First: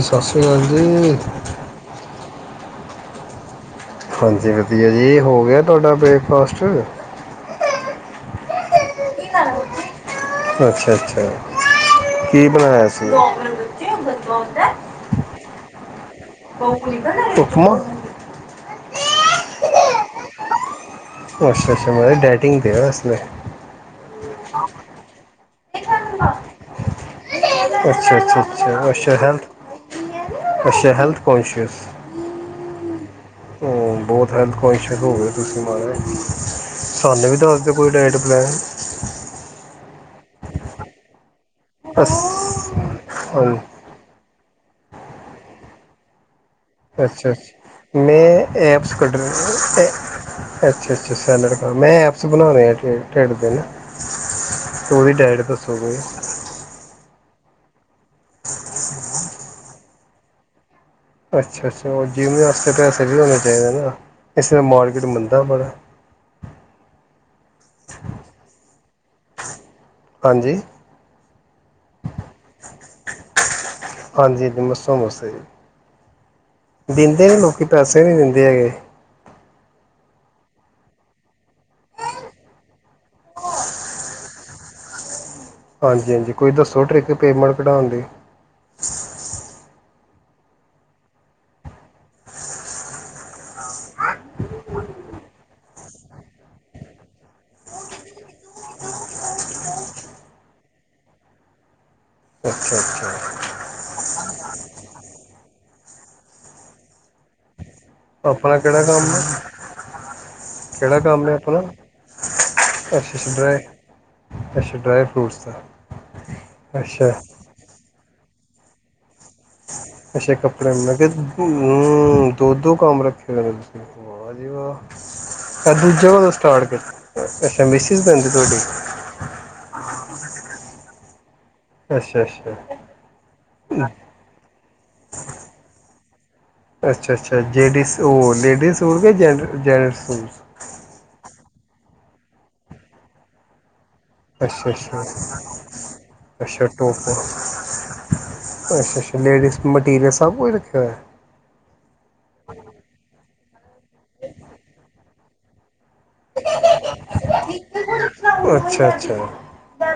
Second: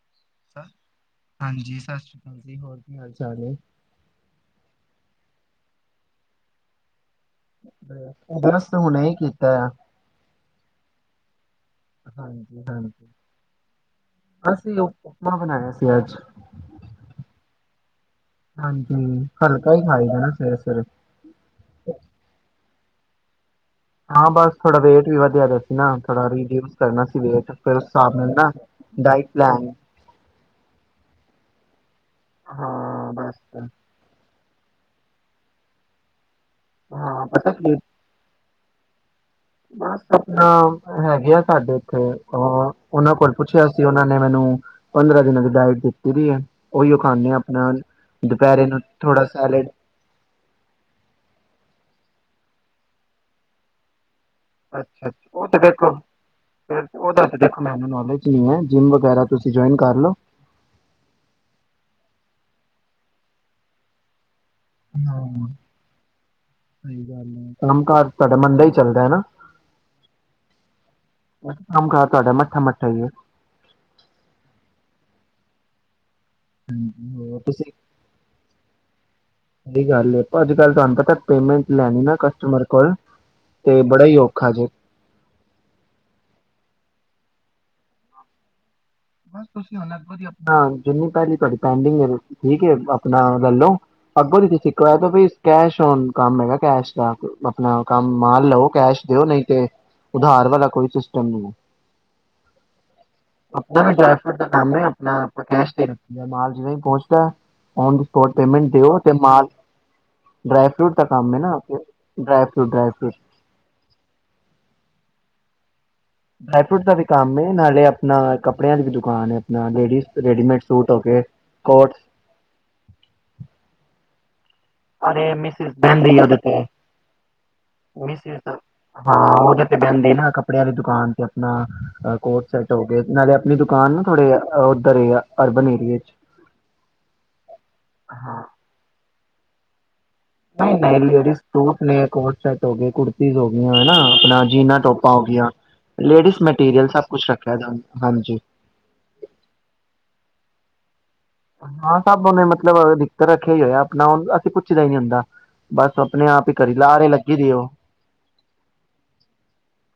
ਸਤਿ ਸ਼੍ਰੀ ਅਕਾਲ ਜੀ, ਹਾਂਜੀ ਸਤਿ ਸ਼੍ਰੀ ਅਕਾਲ [unintelligible] ਹਾਂਜੀ ਵਧੀਆ ਜੀ ਹੋ ਗਿਆ ਤੁਹਾਡਾ ਬ੍ਰੇਕਫਾਸਟ ਉਧਰਸ ਹੁਣੇ ਹੀ ਕੀਤਾ ਆ ਅੱਛਾ ਅੱਛਾ ਕੀ ਹਾਂਜੀ ਬਣਾਇਆ ਹਾਂਜੀ ਸੀ ਅਸੀਂ ਉਹ ਉਪਮਾ ਬਣਾਇਆ ਸੀ ਅੱਜ ਉਪਮਾ ਹਾਂਜੀ ਹਲਕਾ ਹੀ ਖਾਈ ਜਾਣਾ ਫਿਰ ਸਵੇਰੇ ਸਵੇਰੇ ਅੱਛਾ ਅੱਛਾ ਮਹਾਰਬ ਡੈਟਿੰਗ ਤੇ ਓ ਤੁਸੀਂ ਪੇ ਹਾਂ ਬਸ ਥਹਾੜਡਾ ਵੇਟ ਵੀ ਵਧੀਆ ਦੱਸੋ ਨਾ ਥੋੜਾ ਰੀਵਿਊਜ਼ ਕਰਨਾ ਸੀ ਵੇਖ ਅੱਛਾ ਅੱਛਾ ਅੱਛਾ ਅੱਾ ਹੈਲਥ ਪਲਾਨ ਅੱ ਹੈਲਥ ਕੋਂਸ਼ਅਸ ਹਾਂ ਬਸ ਤੁਰੰਤ ਕੁਈਸ਼ਨ ਹੋ ਗਏ ਤੁਸੀਂ ਮਹਾਰਾ ਹਾਂ ਸਾਨੂੰ ਵੀ ਪਤਾ ਦੱਸਦੇ ਕੀ ਕੋਈ ਲਾਈਟ ਪਲੈਨ ਬਸ ਆਪਣਾ ਹੈਗੇ ਆ ਸਾਡੇ ਇੱਥੇ ਅਸ ਅ ਉਹਨਾਂ ਕੋਲ ਹਾਂਜੀ ਪੁੱਛਿਆ ਸੀ ਉਹਨਾਂ ਨੇ ਮੈਨੂੰ ਪੰਦਰਾਂ ਦਿਨਾਂ ਦੀ ਡਾਇਟ ਦੇਖਤੀ ਰੀ ਹੈ ਉਹੀਓ ਅੱਛਾ ਖਾਂਦੇ ਆ ਆਪਣਾ ਅੱਛਾ ਮੈਂ ਦੁਪਹਿਰੇ ਨੂੰ ਐਪਸ ਕੱਢ ਥੋੜਾ ਸੈਲਡ ਅੱਛਾ ਅੱਛਾ ਮੈਂ ਅਸੀਂ ਬਣਾਉਣੇ ਆ ਢਿੱਡ ਦਿਨ ਅੱਛਾ ਅੱਛਾ ਉਹ ਤੇ ਦੇਖੋ ਫਿਰ ਉਹ ਦੱਸ ਦੇਖੋ ਮੈਨੂੰ ਨੋਲੇਜ ਨ ਹੈ ਜਿੰਮ ਵਗੈਰਾ ਤੁਸੀਂ ਜੁਆਇਨ ਕਰ ਲੋ ਅੱਛਾ ਅੱਛਾ ਉਹ ਜਿਵੇ ਵਸਤੇ ਪੈਸੇ ਵੀ ਹੋਣੇ ਚਾਹੀਦੇ ਨਾ ਇਸ ਤਰ੍ਹਾਂ ਮਾਰਕੀਟ ਹਾਂ ਮੰਦਾ ਸਹੀ ਬੜਾ [unintelligible] ਕੰਮ ਕਾਰ ਤਾਹਾਡਾ ਮੰੰਦਾ ਹੀ ਚੱਲਦਾ ਨਾ? ਹਾਂਜੀ ਕੰਮ ਕਰ ਤੁਹਾਡਾ ਮੱਠਾ ਮੱਾ ਹਜੀ ਹਾਂਜੀਮੱਸੋ ਮਸ ਜੀ ਦਿੰਦੇ ਨੇ ਹਾਂਜੀ। ਲੋਕੀ ਤੁਸੀਂ ਪੈਸੇ ਨਹੀ ਦਿੰਦੇ ਹੈਗੇ ਸਹੀ ਗੱਲ ਅੱਜ ਕੱਲ ਤੁਹਾਨੂੰ ਪਤਾ ਪੇਮੈਂਟ ਲੈਣੀ ਨਾ ਕਸਟਮਰ ਕੋਲ ਤੇ ਬੜਾ ਹੀ ਔਖਾ ਜੇ ਹਾਂਜੀ ਹਾਂਜੀ ਕੋਈ ਦੱਸੋ ਟਰਿੱਕ ਪੇਮੈਂਟ ਕਢਾਉਣ ਦੀ ਦੀ ਆਪ ਜਿੰਨੀ ਪਲੀ ਤੁ ਪਡਿੰਗ ਠੀਕ ਆਪਣਾ ਲਲੋ ਅੱਗੋਂ ਦੀ ਤੁ ਕ ਕੰਮ ਹੈਗਾ ਕ ਦਾ ਆਪਣਾ ਕੰਮ ਮ ਲਓ ਕੈਸ਼ ਦਿਓ ਨਹੀਂ ਤੇ ਉਧਾਰ ਵਾਲਾ ਕੋਈ ਸਿਸਟਮ ਨ ਅੱਛਾ ਅੱਛਾ ਡ ਫਰੂਟ ਦਾਾਮ ਆਪਣਾ ਆਪ ਕੈਸ਼ ਦੇ ਰੱਖ ਮਾਲ ਜਦ ਪਹੁੰਚਦਾ [unintelligible] ਨ ਦੀ ਸਪੋਟ ਆਪਣਾ ਪੇਮਟ ਕਿਹੜਾ ਦਿਓ ਕੰਮ ਮ ਹੈ ਡਰਾਈ ਫਰੂਟ ਦਾ ਕੰਮ ਹੈ ਨਾ ਡ੍ਰਈ ਫਰੂਟ ਡਰਾਈ ਅੱਛਾ ਫਰੂਟ ਸਸ [inaudible] ਡਰਾਈ ਫਰੂਟ ਦਾ ਵੀ ਕੰਮ ਏ, ਨਾਲੇ ਆਪ ਨਾਲ ਕੱਪੜਿਆਂ ਦੀ ਵੀ ਦੁਕਾਨ ਹੈ। ਆਪਣਾ ਲੇਡੀਜ਼ ਅੱਛਾ, ਰੈਡੀਮੇਡ ਸੂਟ ਕੱਪੜੇ ਹੋ ਕੇ ਗਏ ਹਮ ਕੋਟਸ ਦੋ- ਦੋ ਕੰਮ ਰੱਖੇ ਹੋ ਨੇ ਤੁਸੀਂ। ਅਰੇ ਮਿਸਿਸ ਬਹਿੰਦੀ ਦੂਜੇਦੋਂ ਉਹਦੇ ਤੇ ਸਟਾਰਟ ਕੀਤਾ ਅੱਛਾ ਮਿਸਿਸ ਪੈਂਦੀ ਤੁਹਾਡੀ [inaudible] ਕੱਲ ਦੁਕਾਨ ਤ ਆਪਣਾ ਅੱਛਾ ਕੋਟ ਅੱਛਾ ਸੈਟ ਹੋਗੇ, ਨਾਲੇ ਆਪਣੀ ਦੁਕਾਨ ਨਾ ਥੋੜੇ ਉੱਧਰ ਅਰਬਨ ਏਰੀਏ ਚ [inaudible] ਅੱਛਾ -ਅੱਛਾ ਜੇਡੀਜ਼ ਉਹ, ਹਾਂ ਲੇਡੀਜ਼ ਸੂਣਗੇ ਜੈਂਟ ਜੈ [inaudible] ਨਹੀਂ ਨਹੀਂ ਲੇਡੀਜ਼ ਸੂਟ ਨੇ, ਕੋਟ ਸ਼ਰਟ ਹੋ ਗਈ, ਕੁੁਰਤੀਜ ਹੋ ਗਈਆਂ। ਹਨਾ, ਆਪਣਾ ਅੱਛਾ ਜੀਨਾ ਅੱਛਾ ਟੋਪਾਂ ਹੋਗੀਆਂ, ਲੇਡੀਜ਼ ਅੱਛਾ ਮਟੀਰੀਅਲ ਸਭ ਟੋਪ ਕੁਛ ਰੱਖਿਆ ਹਾਂਜੀ। ਹ [inaudible] ਹਾਂ, ਸਭ ਉਹਨੇ ਮਤਲਬ ਰੱਖਿਆ ਹੀ ਹੋਇਆ ਆਪਣਾ, ਉਹ ਅਸੀਂ ਪੁੱਛਦਾ ਹੀ ਨਹੀਂ ਹੁੰਦਾ, ਬਸ ਆਪਣੇ ਆਪ ਹੀ ਕਰੀ, ਲਾਰੇ ਲੱਗੀ ਦੇ ਉਹ। ਅੱਛਾ -ਅੱਛਾ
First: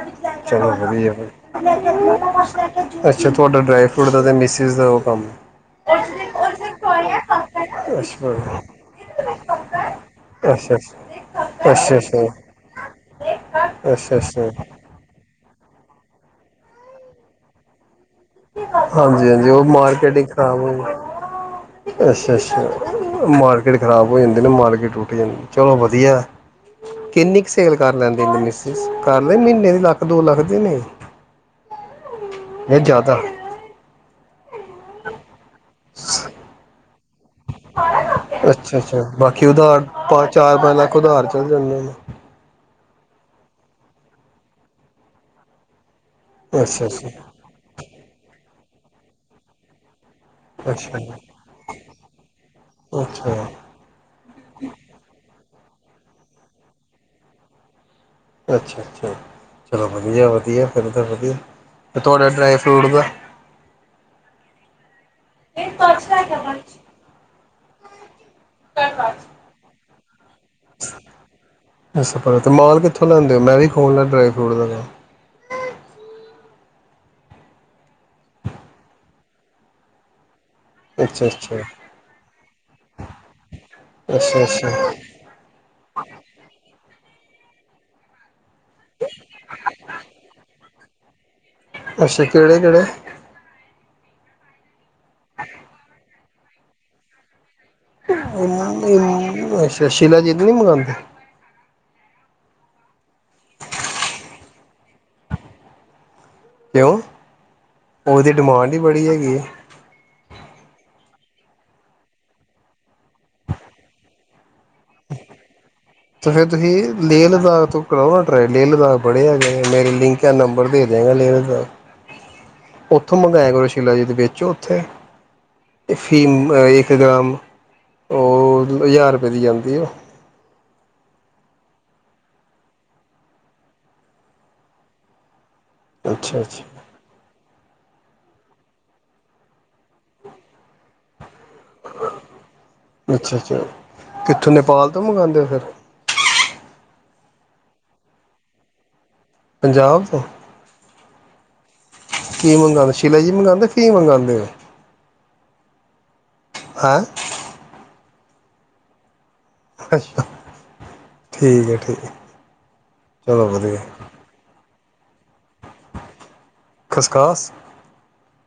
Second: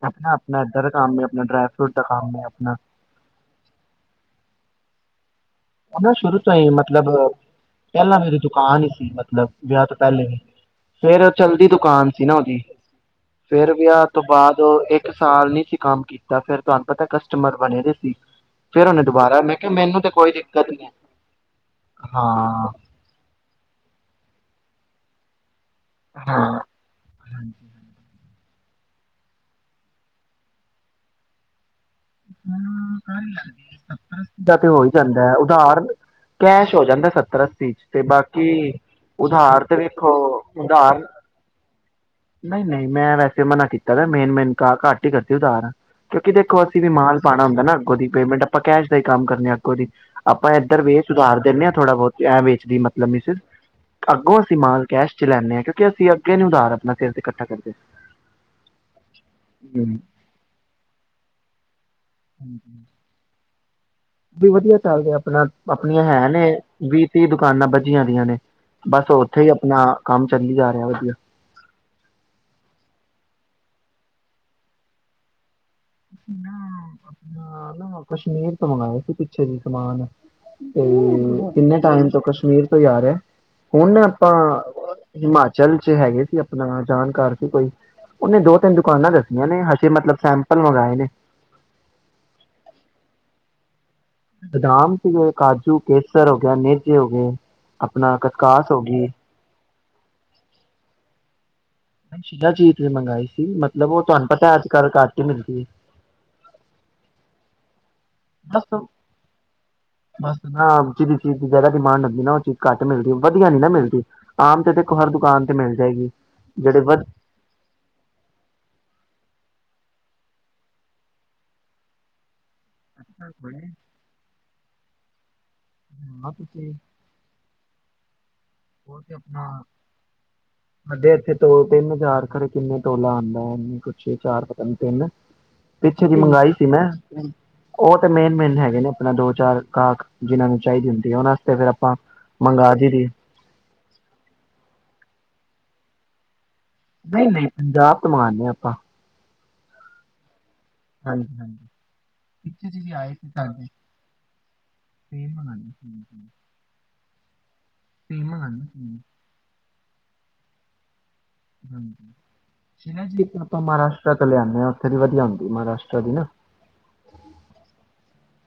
ਆਪਣਾ ਆਪਣਾ ਚਲੋ ਇੱਧਰ ਵਧੀਆ ਕੰਮ ਹੈ, ਬਾਈ, ਆਪਣਾ ਡਰਾਈ ਫਰੂਟ ਦਾ ਕੰਮ ਹੈ ਆਪਣਾ ਅੱਛਾ ਤੁਹਾਡਾ ਡਰਾਈ ਫਰੂਟ ਦਾ ਅਤੇ ਮਿਸਿਸ ਦਾ ਉਹ ਕੰਮ। ਨਾ ਸ਼ੁਰੂ ਅੱਛਾ ਤੋਂ ਹੀ ਮਤਲਬ, ਅੱਛਾ ਅੱਛਾ ਪਹਿਲਾਂ ਮੇਰੀ ਦੁਕਾਨ ਹੀ ਸੀ ਮਤਲਬ, ਵਿਆਹ ਤੋਂ ਪਹਿਲੇ ਅੱਛਾ ਅੱਛਾ ਫੇਰ ਚਲਦੀ ਦੁਕਾਨ ਸੀ ਨਾ ਉਹਦੀ। ਫੇਰ ਵਿਆਹ ਅੱਛਾ ਤੋਂ ਅੱਛਾ ਬਾਅਦ, ਉਹ ਇੱਕ ਸਾਲ ਨੀ ਕੰਮ ਕੀਤਾ, ਫਿਰ ਤੁਹਾਨੂੰ ਪਤਾ ਕਸਟਮਰ ਬਣੇ ਨੇ। ਹਾਂਜੀ -ਹਾਂਜੀ, ਉਹ ਮਾਰਕੀਟ ਇੱਕ ਦਿੱਕਤ ਨੀ ਹੈ ਅੱਛਾ -ਅੱਛਾ, ਹਾਂ ਮਾਰਕੀਟ ਖਰਾਬ ਹੋ ਜਾਂਦੀ ਨੇ ਮਾਰਕੀਟ। ਰੁਕਨ [inaudible] ਚਲੋ ਵਧੀਆ, ਹਾਂ ਕਿੰਨੀ ਕੁ ਸੇਲ ਕਰ ਲੈਂਦੇ ਮਿਸ ਕਰਲੇ ਮਹੀਨੇ ਦੀ, ਲੱਖ ਦੋ ਲੱਖ ਦੀ ਨਹੀਂ? ਇਹ ਜ਼ਿਆਦਾ ਹ ਸੱ [inaudible] ਤੇ ਹੋ ਹੀ ਜਾਂਦੈ ਧਾਰ ਕੈਸ਼ ਹੋ ਜਾਂਦਾ ਅੱਸੀ ਚ ਤੇ ਬਾਕੀ, ਅੱਛਾ ਅੱਛਾ ਬਾਕੀ ਉਧਾਰ ਤੇ ਵੇਖੋ ਪਾ ਚਾਰ ਪੰਜ ਲੱਖ ਉਧਾਰ ਚੱਲ ਜਾਂਦੇ ਨੇ ਨਹੀਂ- ਨਹੀਂ। ਮੈਂ ਵੈਸੇ ਮਨਾ ਕੀਤਾ ਵੇ, ਮੇਨ -ਮੇਨ ਕ ਘੱਟ ਹੀ ਕਰਦੀ ਉਦਾਰ। ਕਿਉਂਕਿ ਦੇਖੋ ਅੱਛਾ ਵੀ ਅੱਛਾ ਮਾਲ ਪਾਉਣਾ ਹੁੰਦਾ ਨਾ, ਅੱਗੋਂ ਦੀ ਪੇਮੈਂਟ ਮੂੰਕੈਸ਼ ਦਾ ਹੀ ਕੰਮ ਕਰਨੇ ਆਂ, ਅੱਗੋ ਦੀ। ਆਪਾਂ ਇੱਧਰ ਅੱਛਾ ਵੇ ਸੁਧਾਰ ਦਿੰਨੇ ਹਾਂ ਥੋੜ੍ਹਾ ਬਹੁਤ, ਐ ਵੇਚ ਦੇਈ ਮਤਲਬ ਮਿਸ ਅੱਛਾ ਅੱਗੋਂ ਅਸੀਂ ਮਾਲ ਕੈਸ਼ ਚ ਲੈਂਨੇ ਆਂ। ਅਸੀਂ ਅੱਗੇ ਨੀ ਉਧਾਰ, ਆਪਣੇ ਸਿਰ ਤੇ ਇਕੱਠਾ ਕਰਦੇ। ਅੱਛਾ ਅੱਛਾ ਚਲੋ ਹਮ ਵਧੀਆ ਵਧੀਆ, ਫਿਰ ਤਾਂ ਵਧੀਆ। ਤੇ ਤੁਹਾਡਾ ਡਰਾਈ ਫਰੂਟ ਦਾ ਵੀ ਵਧੀਆ ਚੱਲ ਰਿਹਾ ਆਪਣਾ, ਆਪਣੀਆਂ ਹੈ ਨੇ ਵੀਹ ਤੀਹ ਦੁਕਾ ਦੁਕਾਨਾਂ ਬੱਜੀਆਂ ਦੀਆਂ ਨੇ। ਬਸ ਉੱਥੇ ਹੀ ਆਪਣਾ ਕੰਮ [unintelligible] ਵਧੀਆ। ਅੱਛਾ, ਪਰ ਤੇ ਮਾਲ ਕਿੱਥੋਂ ਲਿਆਂਦੇ ਹੋ, ਮੈਂ ਵੀ ਔ ਨਾ ਡਰਾਈ ਫਰੂਟ ਦਾ ਕਮ ਨਾ ਆਪ ਨਾ ਕਸ਼ਮੀਰ ਤੋਂ ਮੰਗਵਾਐ ਸੀ ਪਿੱਛੇ ਜਿ ਸਮਾਨ। ਤੇ, ਅੱਛਾ ਅੱਛਾ ਕਿੰਨੇ ਟਾਈਮ ਤੋਂ ਕਸ਼ਮੀਰ ਤੋਂ ਜਾ ਰਿਹਾ। ਹੁਣ ਆਪਾਂ, ਅੱਛਾ ਅੱਛਾ ਹਿਮਾਚਲ ਚ ਹੈਗੇ ਸੀ ਆਪਣਾ ਜਾਣ ਘਰ ਸੀ ਕੋਈ, ਉਹਨੇ ਦੇ ਤਿੰਨ ਦੁਕਾਨਾਂ ਦੱਸੀਆਂ ਨੇ, ਹਜੇ ਮਤਲਬ ਸੈ ਮੰਗਾਏ ਨੇ। ਅੱਛਾ, ਕਿਹੜੇ -ਕਿਹੜੇ ਬਦਾਮ। ਕਾਜੂ, ਕਿਸ਼ - ਫੇਰ ਹੋ ਗਿਆ, ਨੇਜੇ ਹੋ ਗਏ। ਆਪਣਾ ਕਸਕਾਸ ਹੋ ਗਈ। [unintelligible] ਅਤੇ ਸ਼ੀਲਾ ਜੀਤ ਨਹੀਂ ਮੰਗਵਾਉਦੇ। ਸ਼ਿਲਾ ਜੀਤ ਵੀ ਮੰਗਵਾਈ ਸੀ ਮਤਲਬ ਉਹ ਤੁਹਾਨੂੰ ਪਤਾ ਅੱਜ ਕੱਲ੍ਹ ਘੱਟ ਮਿਲ ਦੀ ਐ। ਤੇ ਔ। ਉਹਦੀ ਡਿਮਾਂਡ ਵੀ ਬਸ ਬੜੀ ਹੈਗੀ ਐ। ਜਿਹੜੀ ਚੀਜ਼ ਦੀ ਜਿਆਦਾ ਡਿਮਾਂਡ ਹੁੰਦੀ ਨਾ, ਉਹ ਚੀਜ਼ ਘੱਟ ਮਿਲਦੀ, ਵਧੀਆ ਨੀ ਨਾ ਮਿਲਦੀ। ਆਮ ਤੇ ਦੇਖੋ ਹਰ ਦੁਕਾਨ ਮਿਲ ਜਾਏਗੀ ਤੇ ਫੇਰ ਜਿਹੜੇ ਤੁਸੀਂ ਵ ਲੇਹ -ਲਦਾਖ ਤੋਂ ਕਰਓ ਨਾ ਟਰਾਏ ਲੇਹ -ਲਦਾਖ ਬੜੇ ਹੈਗੇ। ਏਹ ਮੇਰੀ ਲਿੰਕ ਐ, ਨੰਬਰ ਭੇਜ ਦਿਆਂਗਾ ਲਿੰਕ ਦਾ। ਉੱਥੋਂ ਮੰਗਾਇਆ ਕਰੋ ਸ਼ੀਲਾ ਜੀ, ਦੇ ਵੇਚੋ। ਤੇ ਅਫੀਮ ਇੱਕ ਗ੍ਰਾਮ- ਉਹ ਹਜ਼ਾਰ ਰੁਪਏ ਦੀ ਆਦੀ ਐ, ਉਹ ਦੋ ਤਿੰਨ ਹਚਾਰ ਖਰੇ ਕਿੰਨੇ ਟੋਲਾ ਆਉਂਦਾ ਐ, ਐਨੇ ਕੁਛ ਛੇ ਚਾਰ ਪਤਾ ਨਹੀ ਤਿੰਨ ਪਿੱਛੇ ਜੀ ਅੱਛਾ ਮੰਗਾਈ ਅੱਛਾ ਸੀ ਮੈਂ। ਉਹ ਤੇ ਮੇਨ- ਮੇਨ ਹੈਗੇ ਨੇ ਆਪਣਾ ਦੋ -ਚਾਰ ਗਾਹਕ, ਜਿਹਨਾਂ ਨੂੰ ਚਾਹੀਦੀ ਹੁੰਦੀ ਉਹਨਾਂ ਤੇ ਫੇਰ ਆਪਾਂ ਮੰਗਵਾ ਦੰਦੀ। ਅੱਛਾ -ਅੱਛਾ, ਕਿੱਥੋਂ ਨੇਪਾਲ ਤੋਂ ਮੰਗਵਾਉਂਦੇ ਹੋ ਫਿਰ ਨਹੀਂ- ਨਹੀਂ, ਪੰਜਾਬ ਤੇ ਮਂਗਨਦੇ ਹਾਂ। ਆਪਾਂ ਪੰਜਾਬ ਤੋਂ ਹਾਂਜੀ ਹਾਂਜੀ। ਕੀ ਮੰਗਵਾਉਂ ਸ਼ਿਲਾ ਜੀ ਸੇਮ ਮੰਗਵਾਉਂਦੇ ਕੀ ਮੰਗਵਾਉਂਦੇ ਹੋ। [inaudible] ਹੈਂ। ਫਿਮ ਮਗ ਅੱਛਾ। ਠੀਕ ਹੈ ਹੂੰ, ਠੀਕ ਹੈ ਇਹ ਚੀਜਾਂ ਚਲੋ ਆਪਾਂ ਵਧੀਆ ਮਹਾਰਾਸ਼ਟਟਰ ਤੋਂ ਲਿਆਦੇ ਹਾਂ। [unintelligible] ਲਿਆਦੀ। ਮਹਾਰਾਸ਼ਟਰ ਦੀ ਨਾ ਖਸਖਾਸ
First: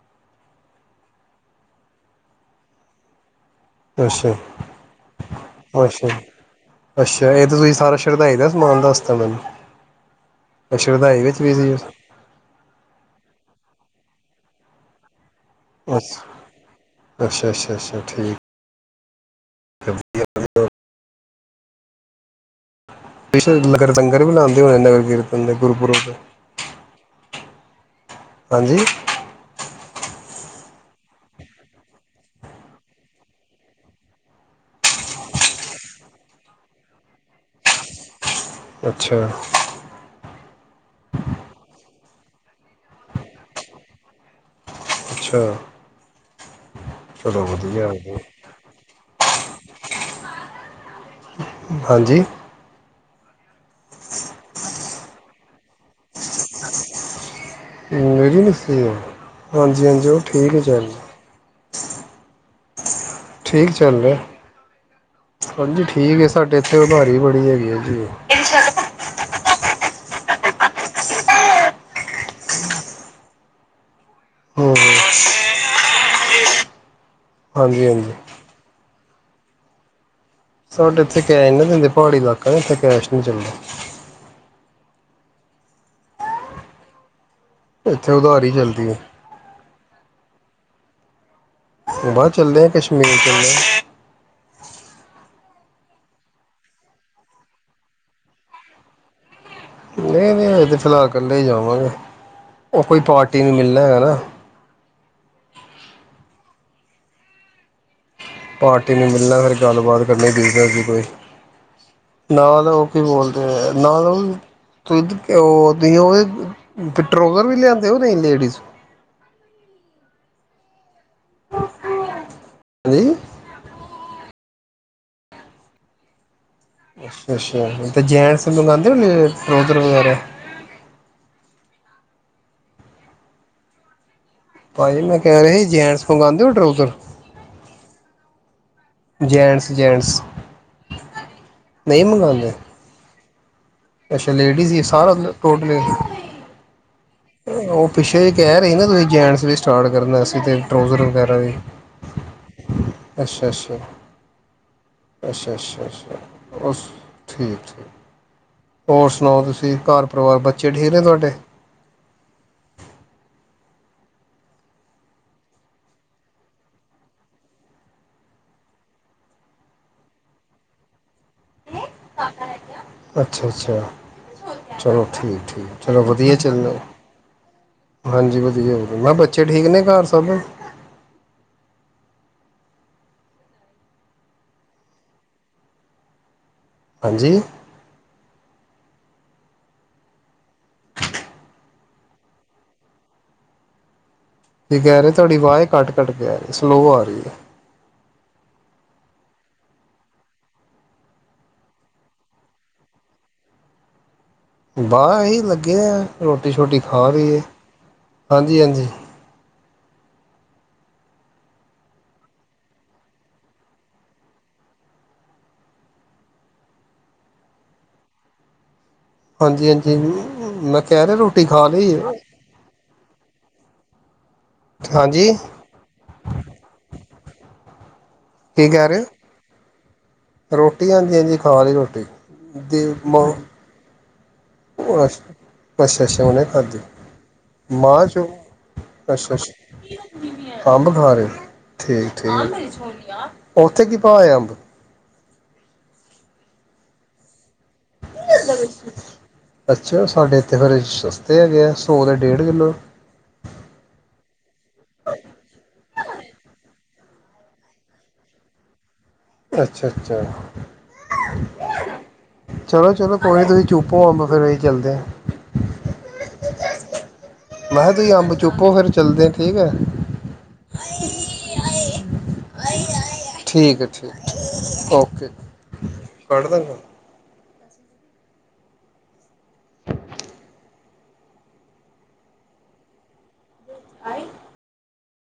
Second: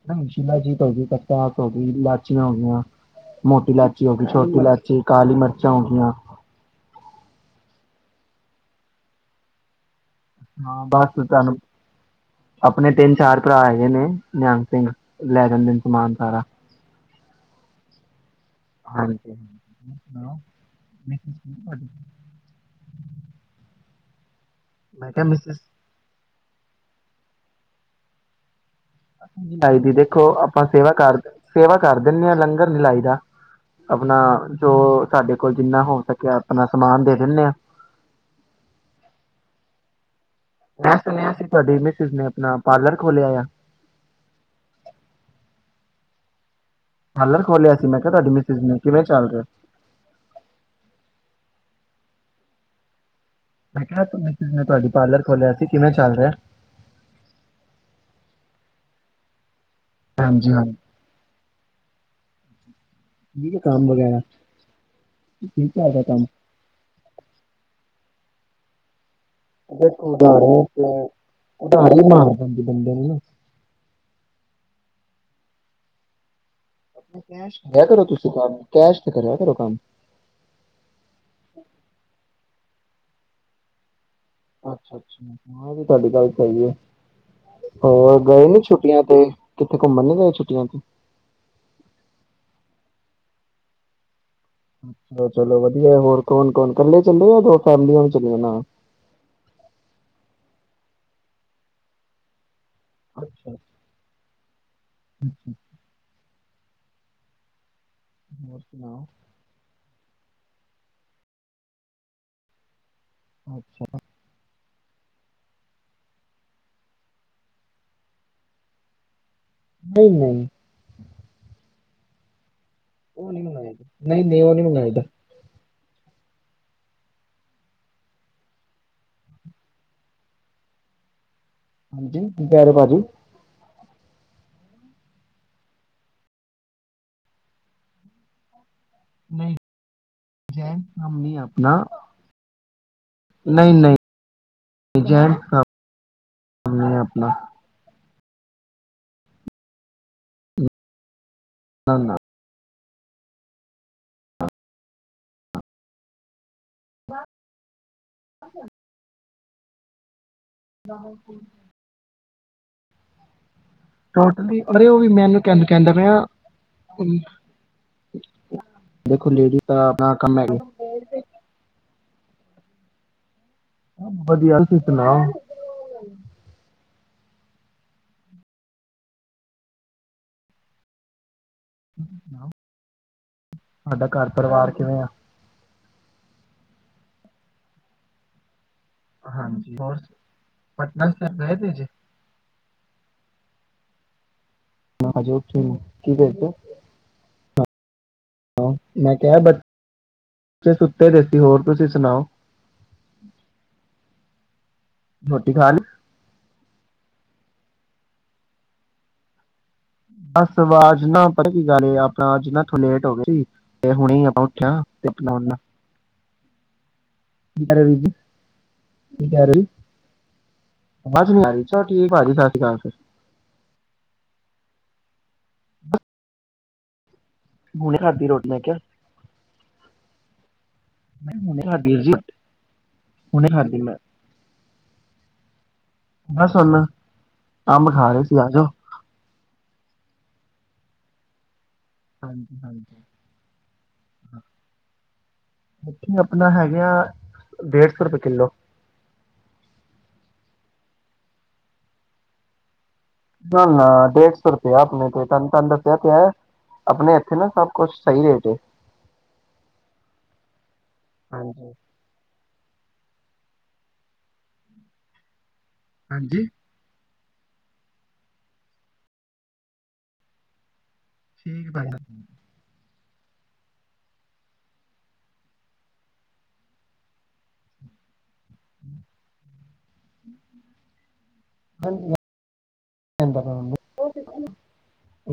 ਨਹੀਂ ਸ਼ਿਲਾਜੀਤ ਹੋ ਗਈ, ਖਸਖਾਸ ਹੋ ਗਈ, ਇਲਾਚੀਆਂ ਹੋ ਗਈਆ। ਮੋਟੀ ਇਲਾਚੀ ਹੋ ਗਈ, ਅੱਛਾ ਛੋਟੀ ਇਲਾਚੀ ਕਾਲੀ ਮਿਰਚਾਂ ਹੋ ਅੱਛਾ ਗਈਆ। ਸ਼ਰਦਾਈ ਦਾ ਸਮਾਨ ਦੱਸਤਾ ਮੈਨੂੰ ਹਾਂ, ਬਸ ਸ਼ਰਧਾਈ ਵਿੱਚ ਵੀ ਤੁਹਾਨੂੰ ਸੀ ਆਪਣੇ ਤਿੰਨ- ਚਾਰ ਭਰਾ ਹੈ। ਨਹੀਂ, ਨਹੀਂ ਨਿਹੰਗ ਸਿੰਘ ਲੈ ਜਾਂਦੇ ਸਮਾਨ ਅੱਛਾ ਸਾਰਾ ਅੱਛਾ, ਅੱਛਾ, ਅੱਛਾ ਠੀਕ। ਹਾਂਜੀ। [unintelligible] ਹਾਂਜੀ। ਬੇਸ਼ੱਕ ਲੰਗਰ ਵੀ ਲਾਉਂਦੇ। ਨਗਰ ਮੈਂ ਕਿਹਾ ਕੀਰਤਨ ਤੇ ਮਿਸਿਸ ਗੁਰਪੁਰਬ ਤੇ ਹਾਂਜੀ। ਛਬੀਲ ਲੱਗਦੀ, ਦੇਖੋ ਆਪਾਂ ਸੇਵਾ ਕਰ ਸੇਵਾ ਕਰ ਦਿੰਦੇ ਹਾਂ, ਲੰਗਰ ਲਗਾਈ ਦਾ ਆਪਣਾ ਜੋ ਸਾਡੇ ਕੋਲ ਜਿੰਨਾ ਹੋ ਸਕਿਆ ਆਪਣਾ ਸਮਾਨ ਦੇ ਦਿੰਦੇ ਹਾਂ। ਅੱਛਾ। ਮੈਂ ਸੁਣਿਆ ਸੀ ਤੁਹਾਡੀ ਮਿਸਿਸ ਨੇ ਆਪਣਾ ਪਾਰਲਰ ਖੋਲਿਆ ਆ। ਅੱਛਾ। ਪਾਰਲਰ ਚਲੋ ਖੋਲਿਆ ਵਧੀਆ ਸੀ, ਹੋ ਮੈਂ ਕਿਹਾ ਗਿਆ। ਤੁਹਾਡੀ ਮਿਸਜ ਨੇ ਕਿਵੇਂ ਚੱਲ ਰਿਹਾ। ਹਾਂਜੀ। ਮੈਂ ਕਿਹਾ, ਤੁਹਾਡੀ ਮਿਸੇਜ ਨੇ ਪਾਰਲਰ ਖੋਲਿਆ ਸੀ ਕਿਵੇਂ ਚੱਲ ਰਿਹਾ। [unintelligible] ਹਾਂਜੀ- ਹਾਂਜੀ ਉਹ ਠੀਕ ਹੀ ਚੱਲ ਰਿਹਾ। ਹੈ ਠੀਕ ਕੰਮ ਚੱਲ ਰਿਹਾ। ਵਗੈਰਾ ਹਾਂਜੀ ਚੱਲਦਾ ਠੀਕ ਕੰਮ ਹੈ, ਸਾਡੇ ਇੱਥੇ ਉਧਾਰੀ ਬੜੀ ਹੈਗੀ ਹੈ ਜੀ। [unintelligible] ਉਧਾਰ, ਉਧਾਰੀ ਹੀ ਮਾਰ ਦਿੰਦੀ ਬੰਦੇ ਨੂੰ ਹੂੰ ਕੈਸ਼ ਲਿਆ ਹਾਂਜੀ ਕਰੋ, ਹਾਂਜੀ ਤੁਸੀਂ ਕੰਮ ਕੈਸ਼ ਕਰਿਆ ਕਰੋ ਕੰਮ। ਸਾਡੇ ਇੱਥੇ ਕਹ ਨਾ ਦਿੰਦੇ ਪਹਾੜੀ ਇਲਾਕਾ ਕਹੋ ਇੱਥੇ ਕੈਸ਼ ਨਹੀਂ ਚੱਲਦਾ। ਅੱਛਾ, ਅੱਛਾ ਇਹ ਵੀ ਤੁਹਾਡੀ ਗੱਲ ਸਹੀ ਹੈ। ਇੱਥੇ ਹੋਰ ਗਏ ਉਧਾਰੀ ਨੀ ਚੱਲਦੀ ਹੈ ਛੁੱਟੀਆਂ ਤੇ ਕਿੱਥੇ ਘੁੰਮਣ ਨੀ। ਛੁੱਟੀਆਂ ਚ ਬਾਹਰ ਚੱਲਦੇ ਆ, ਕਸ਼ਮੀਰ ਚੱਲ ਅੱਛਾ, ਚਲੋ ਵਧੀਆ ਹੋਰ ਕੌਣ ਕੌਣ ਕੱਲੇ ਚੱਲੇ ਜਾਂ ਦੋ ਫੈਮਲੀਆਂ ਵੀ ਚੱਲੀਆ ਨਾਲ। ਨਹੀਂ ਨਹੀਂ ਇਹ ਤੇ ਫਿਲਹਾਲ ਕੱਲੇ ਹੀ ਜਾਵਾਂਗੇ। ਉਹ ਕੋਈ ਪਾਰਟੀ ਅੱਛਾ ਨਹੀਂ ਮਿਲਣਾ ਹੈਗਾ ਨਾ। ਅੱਛਾ। ਹੋਰ ਪਾਰਟੀ ਸੁਣਾਓ ਨੂੰ ਮਿਲਣਾ ਫੇਿਰ ਗੱਲਬਾਤ। [inaudible] ਬਿਜ਼ਨਸ ਦੀ ਕੋਈ ਨਾਲ ਤਾਂ ਉਹ। ਕੀ ਬੋਲਦੇ ਅੱਛਾ ਨਾਲੋਂ। ਤੁਸੀਂ ਫਿੱਟਰ ਟਰੋਜ਼ਰ ਵੀ ਲਿਆਂਦੇਓ ਨਹੀਂ ਲੇਡੀਜ਼ ਨਹੀਂ ਨਹੀਂ। ਹਾਂਜੀ ਉਹ ਨੀ ਮਨ ਨਹੀਂ ਨ ਉਹ ਨਹੀਂ ਹਣਾ ਇਹਦਾ ਅੱਛਾ ਅੱਛਾ ਤੇ ਜੈਂਟਸ ਮੰਗਵਾਉਦੇ ਹੋ ਟਰੋਜ਼ਰ ਵਗੈਰਾ ਹਾਂਜੀ ਕੀ ਕਹਿ ਰਹੇ ਭਾਜੀ। ਭਾਜੀ ਮੈਂ ਕਹਿ ਰਹੇ ਸੀ ਜੇਨਟਸ ਮੰਗਵਾਉਦੇ ਹੋ ਟਰਊਜ਼ਰ ਨਹੀਂ ਜੈਂਟਸ ਜੈਂਟਸ ਜੈਨ ਕੰਮ ਨਹੀਂ ਆਪਣਾ ਨਹੀਂ ਮੰਗਵਾਉਂਦੇ। ਨਹੀਂ ਨਹੀਂ ਅੱਛਾ ਲੇਡੀਜ਼ ਹੀ ਸਾਰਾ ਜੈਂਟਸ ਟੋਟਲ ਕੰਮ ਨਹੀਂ ਹੈ ਆਪਣਾ [inaudible] ਪਿੱਛੇ ਜ ਕਹਿ ਰਹੇ ਨਾ ਤੁਸੀਂ ਜੈਂਟਸ ਵੀ ਸਟਾਰਟ ਕਰਨਾ ਅਸੀਂ ਅਤੇ ਟਰੋਜ਼ਰ ਵਗੈਰਾ ਵੀ ਨਾ ਨਾ। ਅੱਛਾ ਅੱਛਾ। ਅੱਛਾ ਅੱਛਾ ਅੱਛਾ। ਅ ਠੀਕ ਠੀਕ ਹੋਰ ਸੁਣਾਓ ਤੁਸੀਂ ਤੁਸੀ ਘਰ ਪਰਿਵਾਰ ਬੱਚ ਅੱਛਾ ਠੀਕ ਹੈ ਤੁਹਾਡੇ। ਟੋਟਲੀ ਅਰੇ ਉਹ ਵੀ ਮੈਨੂੰ ਕਹ ਕਹਿੰਦਾ ਪ ਦੇਖੋ ਲੇਡੀ ਤਾਂ ਆਪਣਾ ਕੰਮ ਹੈ। ਅੱ। ਅੱਛਾ ਅੱਛਾ ਵਧੀਆ ਤੁਸੀਂ ਚਲੋ ਸੁਣਾਓ ਠੀਕ ਠੀਕ ਚਲੋ ਵਧੀਆ ਚੱਲਦਾ। ਹਾਂਜੀ ਵਧੀਆ ਹੋਰ ਮੈਮ ਬੱਚੇ ਠੀਕ ਨੇ ਘਰ ਸਭ ਤੁਹਾਡਾ ਘਰ ਪਰਿਵਾਰ ਕਿਵੇਂ ਆ। ਹਾਂਜੀ। ਹਾਂਜੀ ਹੋਰ ਪਟਨਾ ਸਾਹਿਬ ਰਹੇ ਤੇ ਜੇ ਕੀ ਕਹਿ ਰਹੇ ਅਜੇ ਤੁਹਾਡੀ ਉੱਠੇ ਆਵਾਜ਼ ਨਹੀਂ ਘੱਟ ਘੱਟ ਕੀ ਕਹਿ ਰ ਕਰਦੇ ਸਲੋ ਆ ਰਹੀ ਹੈ। ਮੈਂ ਕਿਹਾ ਬੱਚ ਸੁੱਤੇ ਦੇਸੀ ਹੋਰ ਤੁਸੀਂ ਸੁਣਾਓ। ਬਾਹਰ ਹੀ ਰੋਟੀ ਖਾ ਲੱਗੇ ਲਈ ਦੇ ਰੋਟੀ ਸ਼ੋਟੀ ਖਾ ਰਹੀ ਇਹ ਹਾਂਜੀ ਹਾਂਜੀ। ਬਸ ਆਵਾਜ਼ ਨਾ ਪਤਾ ਕੀ ਗੱਲ ਏ ਆਪਣਾ ਅੱਜ ਨਾਥ ਲੇਟ ਹੋ ਗ ਸੀ ਤੇ ਹੁਣੇ ਆਪਾਂ ਉੱਠਿਆ ਤੇਣਾ ਕਰ ਵੀ। ਹਾਂਜੀ ਹਾਂਜੀ ਮੈਂ ਕਹਿ ਰਿਹਾ ਆਵਾਜ਼ ਰੋਟੀ ਨਹੀਂ ਆ ਰਹੀ ਖਾ ਚਲੋ ਲਈ। ਠੀਕ ਭਾਜੀ ਸਤਿ ਸ਼੍ਰੀ ਅਕਾਲ ਫਿਰ ਹਾਂਜੀ ਹੁਣੇ ਖਾਧੀ ਰੋਟੀ ਮੈਂ ਕੀ ਕਿਹਾ ਕਹਿ ਰਹੇ ਹੋ ਰੋਟੀ ਹਾਂਜੀ ਮੈਂ ਹਾਂਜੀ ਖਾ ਹੁਣੇ ਲਈ ਖਾਦੀ ਵੀਰ ਰੋਟੀ ਜੀ ਦੀ ਮ ਹੁਣੇ ਖਾਦੀ ਮੈਂ ਉਹ ਅਛਾ ਅੱਛਾ ਅੱਛਾ ਉਣੇ ਬਸ ਖਾਧੀ ਹੁਣ ਅੰਬ ਮਾਂ ਖਾ ਚ ਰਹੇ ਸੀ ਆ ਜਾਓ। ਅੱਛਾ ਅੱ ਅੰਬ ਖਾ ਰਹੇ ਠੀਕ ਹਾਂਜੀ ਹਾਂਜੀ ਠੀਕ ਉੱਥੇ ਕੀ ਭਾ ਹੈ ਅੰਬ ਇੱਥੇ ਆਪਣਾ ਹੈਗੇ ਆ ਡੇਢ ਸੌ ਰੁਪਏ ਕਿੱਲੋ ਅੱਛਾ ਸਾਡੇ ਇੱਥੇ ਫੇਰ ਸਸਤੇ ਹੈਗੇ ਆ ਸੌ ਦੇ ਡੇਢ ਕਿੱਲੋ ਨਾ ਨਾ ਡੇਢ ਸੌ ਰੁਪਇਆ ਆਪਣੇ ਤੇ ਤਹਨੂੰ ਤਹਾਨੂੰ ਦੱਸਿਆ ਤੇ ਆਪਣੇ ਇੱਥੇ ਨਾ ਸਭ ਕੁਛ ਸਹੀ ਰੇਟ ਹੈ ਅੱਛਾ ਅੱਛਾ ਹਾਂਜੀ ਚਲੋ ਚਲੋ ਕੋਈ ਨੀ ਤੁਸੀਂ ਚੁੱਪ ਹੋ ਫੇਰ ਅਸੀ ਚੱਲਦੇ ਹਾ ਹਾਂਜੀ ਮੈ ਕਿਹਾ ਤੁਸੀਂ ਅੰਬ ਚੁਪੋ ਫੇਰ ਚੱਲਦੇ ਆ ਠੀਕ ਹੈ ਠੀਕ ਭਾਈ ਠੀਕ ਹੈ ਠੀਕ ਓਕੇ ਕਢ ਦਾਂਗਾ ਹਮ ਹਾਂਜੀ ਹੁੰਦਾ ਹਾਂ